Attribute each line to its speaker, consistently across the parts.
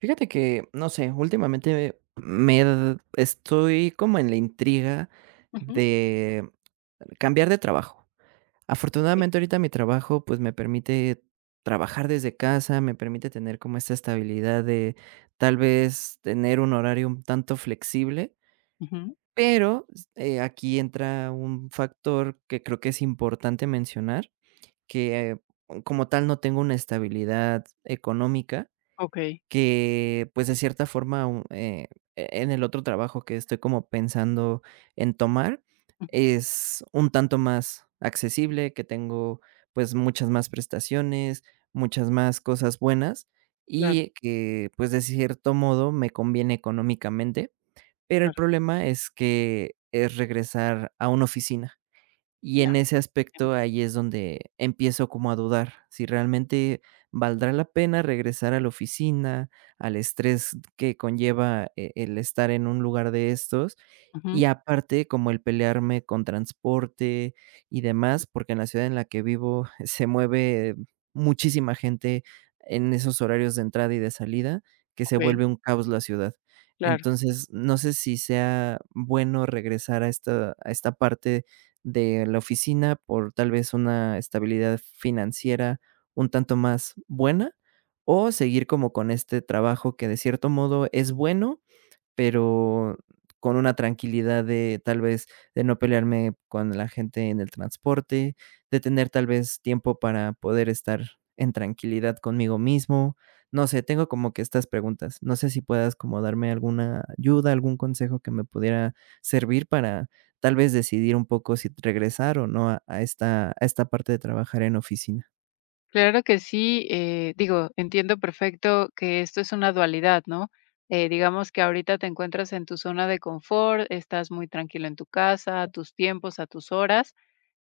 Speaker 1: Fíjate que, no sé, últimamente estoy como en la intriga
Speaker 2: Ujú,
Speaker 1: de cambiar de trabajo.
Speaker 2: okey,
Speaker 1: Afortunadamente ahorita mi trabajo pues me permite trabajar desde casa, me permite tener como esta estabilidad de tal vez tener un horario un tanto flexible,
Speaker 2: ujú,
Speaker 1: pero aquí entra un factor que creo que es importante mencionar, que como tal no tengo una estabilidad económica
Speaker 2: okey,
Speaker 1: que, pues, de cierta forma, en el otro trabajo que estoy como pensando en tomar,
Speaker 2: ujú,
Speaker 1: es un tanto más accesible, que tengo, pues, muchas más prestaciones, muchas más cosas buenas,
Speaker 2: claro,
Speaker 1: y que, pues, de cierto modo me conviene económicamente, pero el
Speaker 2: claro,
Speaker 1: problema es que es regresar a una oficina. Y
Speaker 2: ya,
Speaker 1: en ese
Speaker 2: entiendo,
Speaker 1: aspecto, ahí es donde empiezo como a dudar si realmente valdrá la pena regresar a la oficina, al estrés que conlleva el estar en un lugar de estos, y
Speaker 2: ujú,
Speaker 1: aparte, como el pelearme con transporte y demás, porque en la ciudad en la que vivo se mueve muchísima gente en esos horarios de entrada y de salida, que se
Speaker 2: okey,
Speaker 1: vuelve un caos la ciudad.
Speaker 2: claro.
Speaker 1: Entonces, no sé si sea bueno regresar a esta parte de la oficina por tal vez una estabilidad financiera un tanto más buena, o seguir como con este trabajo que de cierto modo es bueno, pero con una tranquilidad de tal vez de no pelearme con la gente en el transporte, de tener tal vez tiempo para poder estar en tranquilidad conmigo mismo. No sé, tengo como que estas preguntas. No sé si puedas como darme alguna ayuda, algún consejo que me pudiera servir para tal vez decidir un poco si regresar o no a esta a esta parte de trabajar en oficina.
Speaker 2: Claro que sí, digo, entiendo perfecto que esto es una dualidad, ¿no? Digamos que ahorita te encuentras en tu zona de confort, estás muy tranquilo en tu casa, a tus tiempos, a tus horas,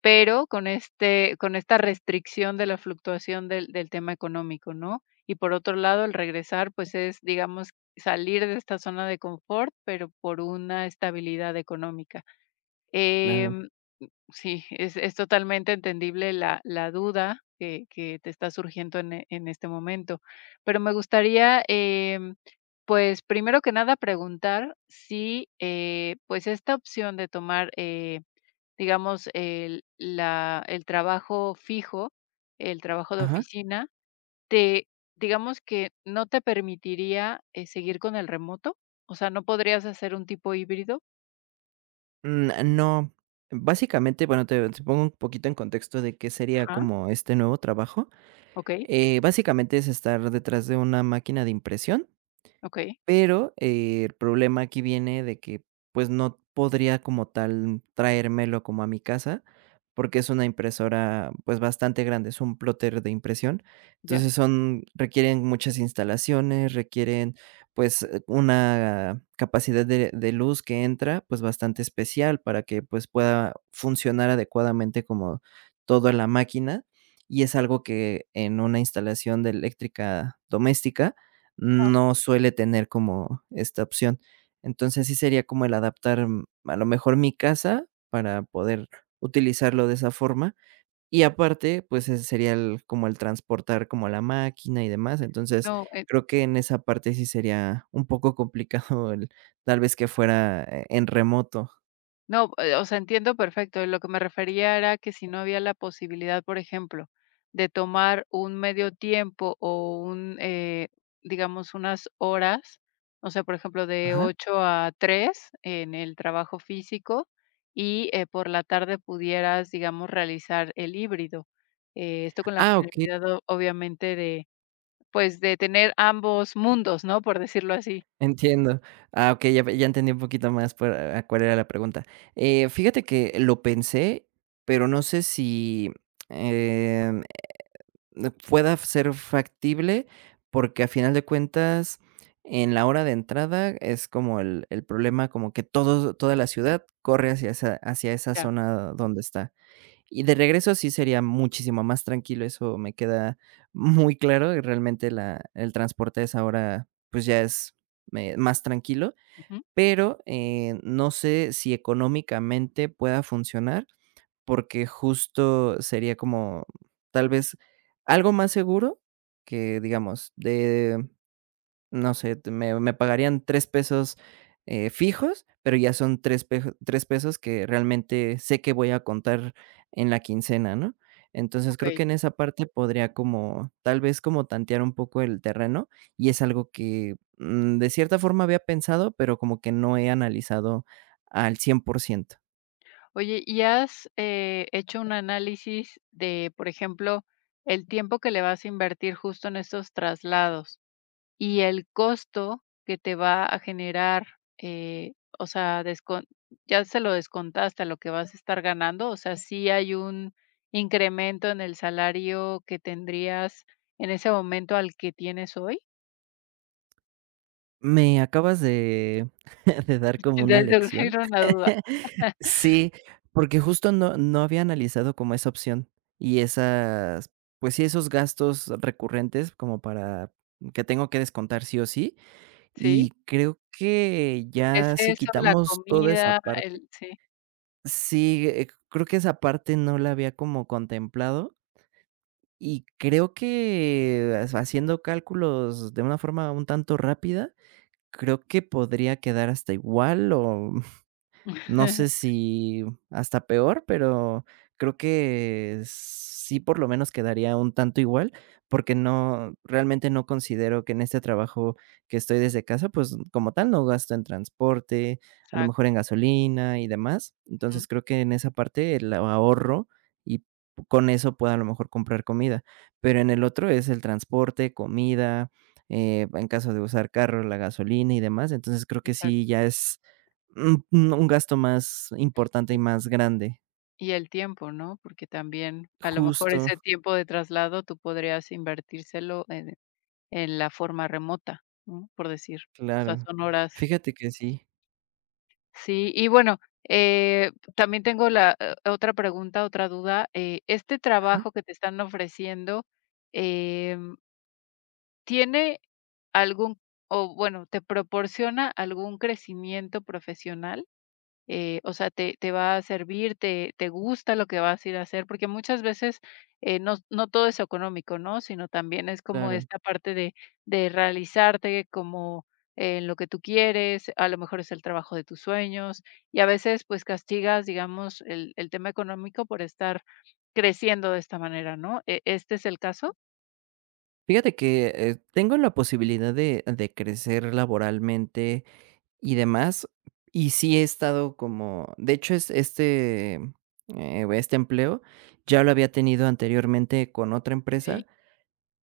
Speaker 2: pero con esta restricción de la fluctuación del tema económico, ¿no? Y por otro lado, el regresar, pues es, digamos, salir de esta zona de confort, pero por una estabilidad económica.
Speaker 1: Claro.
Speaker 2: Em, sí, es totalmente entendible la duda que te está surgiendo en en este momento. Pero me gustaría, pues, primero que nada, preguntar si, pues, esta opción de tomar, digamos, el trabajo fijo, el trabajo de
Speaker 1: Ajá.
Speaker 2: oficina, te digamos que no te permitiría, seguir con el remoto, o sea, ¿no podrías hacer un tipo híbrido?
Speaker 1: Mm, no. Básicamente, bueno, te pongo un poquito en contexto de qué sería
Speaker 2: Ajá,
Speaker 1: como este nuevo trabajo.
Speaker 2: Ok,
Speaker 1: Básicamente es estar detrás de una máquina de impresión,
Speaker 2: okey,
Speaker 1: pero, el problema aquí viene de que, pues, no podría como tal traérmelo como a mi casa, porque es una impresora, pues, bastante grande, es un plotter de impresión.
Speaker 2: ya.
Speaker 1: Entonces son requieren muchas instalaciones, requieren, pues, una capacidad de luz que entra, pues, bastante especial para que, pues, pueda funcionar adecuadamente como toda la máquina, y es algo que en una instalación de eléctrica doméstica
Speaker 2: Ah,
Speaker 1: no suele tener como esta opción. Entonces, sí sería como el adaptar, a lo mejor mi casa para poder utilizarlo de esa forma. Y aparte, pues, ese sería el como el transportar como la máquina y demás. Entonces,
Speaker 2: no,
Speaker 1: creo que en esa parte sí sería un poco complicado el tal vez que fuera, en remoto.
Speaker 2: no, o sea, entiendo perfecto. Lo que me refería era que si no había la posibilidad, por ejemplo, de tomar un medio tiempo o un, digamos, unas horas, o sea, por ejemplo, de
Speaker 1: Ajá.
Speaker 2: 8 a 3 en el trabajo físico y por la tarde pudieras, digamos, realizar el híbrido. Esto con la
Speaker 1: Ah, okey.
Speaker 2: finalidad, obviamente, de, pues, de tener ambos mundos, ¿no? Por decirlo así.
Speaker 1: Entiendo. Ah, okey, ya entendí un poquito más por a cuál era la pregunta. Fíjate que lo pensé, pero no sé si, em, pueda ser factible, porque a final de cuentas, en la hora de entrada es como el problema, como que todo toda la ciudad corre hacia esa
Speaker 2: Ya.
Speaker 1: zona donde está. Y de regreso sí sería muchísimo más tranquilo, eso me queda muy claro, y realmente la el transporte a esa hora, pues, ya es, más tranquilo,
Speaker 2: Ujú,
Speaker 1: pero, no sé si económicamente pueda funcionar, porque justo sería como, tal vez, algo más seguro que, digamos, de no sé, te me me pagarían $3, fijos, pero ya son $3 que realmente sé que voy a contar en la quincena, ¿no? Entonces,
Speaker 2: Ok.
Speaker 1: creo que en esa parte podría como, tal vez, como tantear un poco el terreno, y es algo que, de cierta forma había pensado, pero como que no he analizado al 100%.
Speaker 2: Oye, ¿y has, hecho un análisis de, por ejemplo, el tiempo que le vas a invertir justo en estos traslados y el costo que te va a generar? Eh, o sea, descon ¿ya se lo descontaste a lo que vas a estar ganando? O sea, ¿sí hay un incremento en el salario que tendrías en ese momento al que tienes hoy?
Speaker 1: Me acabas de de dar como una
Speaker 2: Desde luego
Speaker 1: lección.
Speaker 2: era una duda,
Speaker 1: Sí, porque justo no había analizado como esa opción y esas, pues sí, esos gastos recurrentes como para que tengo que descontar sí o sí, y
Speaker 2: ¿sí?
Speaker 1: creo que
Speaker 2: ¿Es
Speaker 1: ya si
Speaker 2: eso, la
Speaker 1: quitamos toda esa
Speaker 2: comida,
Speaker 1: parte
Speaker 2: el? Sí.
Speaker 1: sí, creo que esa parte no la había como contemplado y creo que ha haciendo cálculos de una forma un tanto rápida, creo que podría quedar hasta igual o no sé si hasta peor, pero creo que sí, por lo menos quedaría un tanto igual, porque no, realmente no considero que en este trabajo que estoy desde casa, pues como tal no gasto en transporte, a lo mejor
Speaker 2: Exacto,
Speaker 1: en gasolina y demás.
Speaker 2: ujú,
Speaker 1: Entonces creo que en esa parte el ahorro y con eso puedo a lo mejor comprar comida. Pero en el otro es el transporte, comida, en caso de usar carro, la gasolina y demás. Entonces creo que sí,
Speaker 2: exacto.
Speaker 1: ya es un gasto más importante y más grande.
Speaker 2: Y el tiempo, ¿no? Porque también a lo mejor
Speaker 1: Justo,
Speaker 2: ese tiempo de traslado tú podrías invertírselo en la forma remota, ¿no? Por decir, o sea,
Speaker 1: claro.
Speaker 2: son horas.
Speaker 1: Fíjate que sí,
Speaker 2: Sí, y bueno, también tengo la otra pregunta, otra duda. Este trabajo que te están ofreciendo, em, ¿tiene algún o bueno, te proporciona algún crecimiento profesional? O sea, te va a servir, te gusta lo que vas a ir a hacer, porque muchas veces no, no todo es económico, ¿no? Sino también es como
Speaker 1: claro.
Speaker 2: esta parte de realizarte como en lo que tú quieres, a lo mejor es el trabajo de tus sueños, y a veces pues castigas, digamos, el tema económico por estar creciendo de esta manera, ¿no? E- ¿Este es el caso?
Speaker 1: Fíjate que, tengo la posibilidad de crecer laboralmente y demás, y sí he estado como de hecho, es este, este empleo ya lo había tenido anteriormente con otra empresa.
Speaker 2: Sí.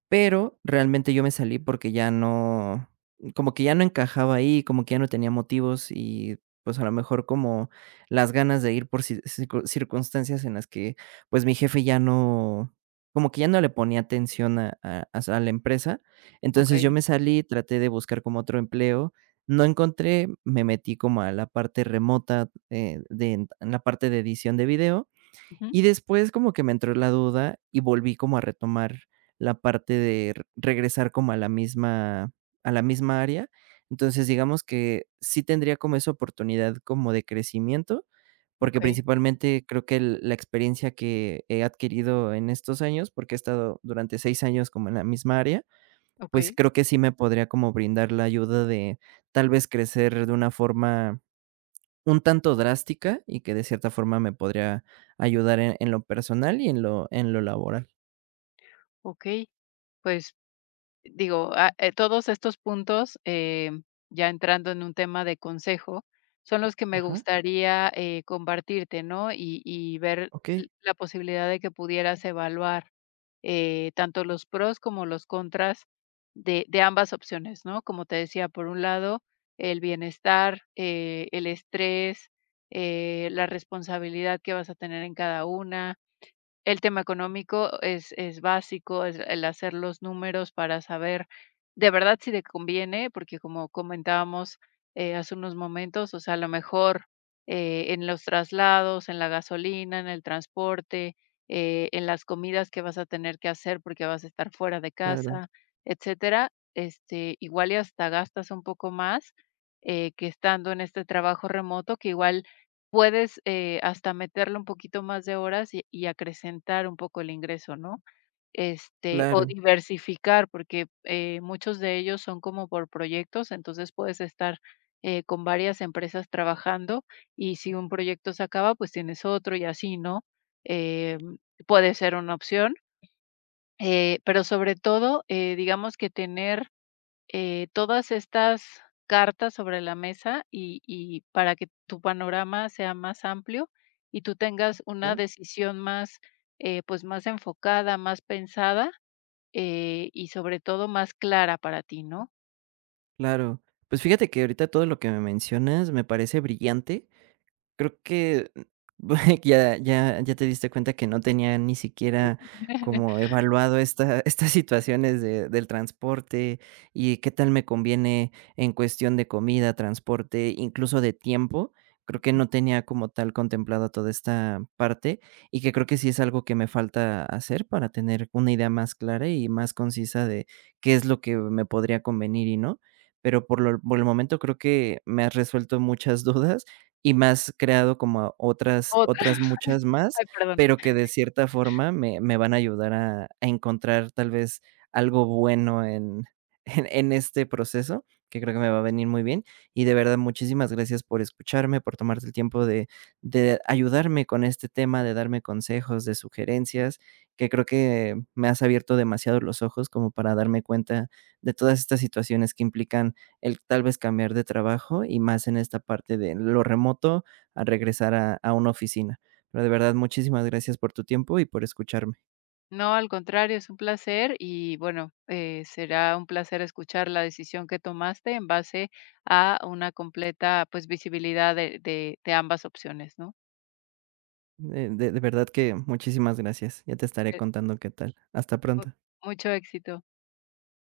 Speaker 1: Pero realmente yo me salí porque ya no como que ya no encajaba ahí, como que ya no tenía motivos y, pues, a lo mejor como las ganas de ir por ci circu circunstancias en las que, pues, mi jefe ya no como que ya no le ponía atención a la empresa. Entonces, yo
Speaker 2: Ok.
Speaker 1: me salí, traté de buscar como otro empleo, no encontré, me metí como a la parte remota, de en la parte de edición de video
Speaker 2: Ujú,
Speaker 1: y después como que me entró la duda y volví como a retomar la parte de r regresar como a la misma área. Entonces, digamos que sí tendría como esa oportunidad como de crecimiento,
Speaker 2: Ok,
Speaker 1: porque principalmente creo que el la experiencia que he adquirido en estos años, porque he estado durante 6 años como en la misma área,
Speaker 2: ok,
Speaker 1: pues creo que sí me podría como brindar la ayuda de tal vez crecer de una forma un tanto drástica y que de cierta forma me podría ayudar en lo personal y en lo laboral.
Speaker 2: ok. Pues digo, todos estos puntos, ya entrando en un tema de consejo, son los que me
Speaker 1: Ajá,
Speaker 2: gustaría, compartirte, ¿no? Y ver l
Speaker 1: okey,
Speaker 2: la posibilidad de que pudieras evaluar, tanto los pros como los contras de ambas opciones, ¿no? Como te decía, por un lado, el bienestar, el estrés, la responsabilidad que vas a tener en cada una. El tema económico es básico, es el hacer los números para saber de verdad si te conviene, porque como comentábamos, hace unos momentos, o sea, a lo mejor, en los traslados, en la gasolina, en el transporte, en las comidas que vas a tener que hacer porque vas a estar fuera de
Speaker 1: claro,
Speaker 2: casa, etcétera, este, igual y hasta gastas un poco más, que estando en este trabajo remoto, que igual puedes, hasta meterle un poquito más de horas y acrecentar un poco el ingreso, ¿no? Este, o
Speaker 1: claro,
Speaker 2: diversificar, porque, muchos de ellos son como por proyectos, entonces puedes estar, con varias empresas trabajando y si un proyecto se acaba, pues tienes otro y así, ¿no? Em, puede ser una opción, pero sobre todo, digamos que tener todas estas cartas sobre la mesa y para que tu panorama sea más amplio y tú tengas una
Speaker 1: ajá,
Speaker 2: decisión más, pues, más enfocada, más pensada, y sobre todo más clara para ti, ¿no?
Speaker 1: claro. Pues fíjate que ahorita todo lo que me mencionas me parece brillante. Creo que ya te diste cuenta que no tenía ni siquiera como evaluado esta estas situaciones de del transporte y qué tal me conviene en cuestión de comida, transporte, incluso de tiempo. Creo que no tenía como tal contemplada toda esta parte y que creo que sí es algo que me falta hacer para tener una idea más clara y más concisa de qué es lo que me podría convenir y no. Pero por el momento creo que me has resuelto muchas dudas y me has creado como
Speaker 2: Otra
Speaker 1: otras muchas más,
Speaker 2: ay, perdón.
Speaker 1: pero que de cierta forma me van a ayudar a encontrar tal vez algo bueno en en este proceso, que creo que me va a venir muy bien. Y de verdad, muchísimas gracias por escucharme, por tomarte el tiempo de ayudarme con este tema, de darme consejos, de sugerencias, que creo que me has abierto demasiado los ojos como para darme cuenta de todas estas situaciones que implican el tal vez cambiar de trabajo y más en esta parte de lo remoto a regresar a una oficina. Pero de verdad, muchísimas gracias por tu tiempo y por escucharme.
Speaker 2: No, al contrario, es un placer y, bueno, será un placer escuchar la decisión que tomaste en base a una completa, pues, visibilidad de ambas opciones, ¿no?
Speaker 1: De verdad que muchísimas gracias. Ya te estaré
Speaker 2: Que
Speaker 1: contando qué tal. Hasta pronto.
Speaker 2: mucho éxito.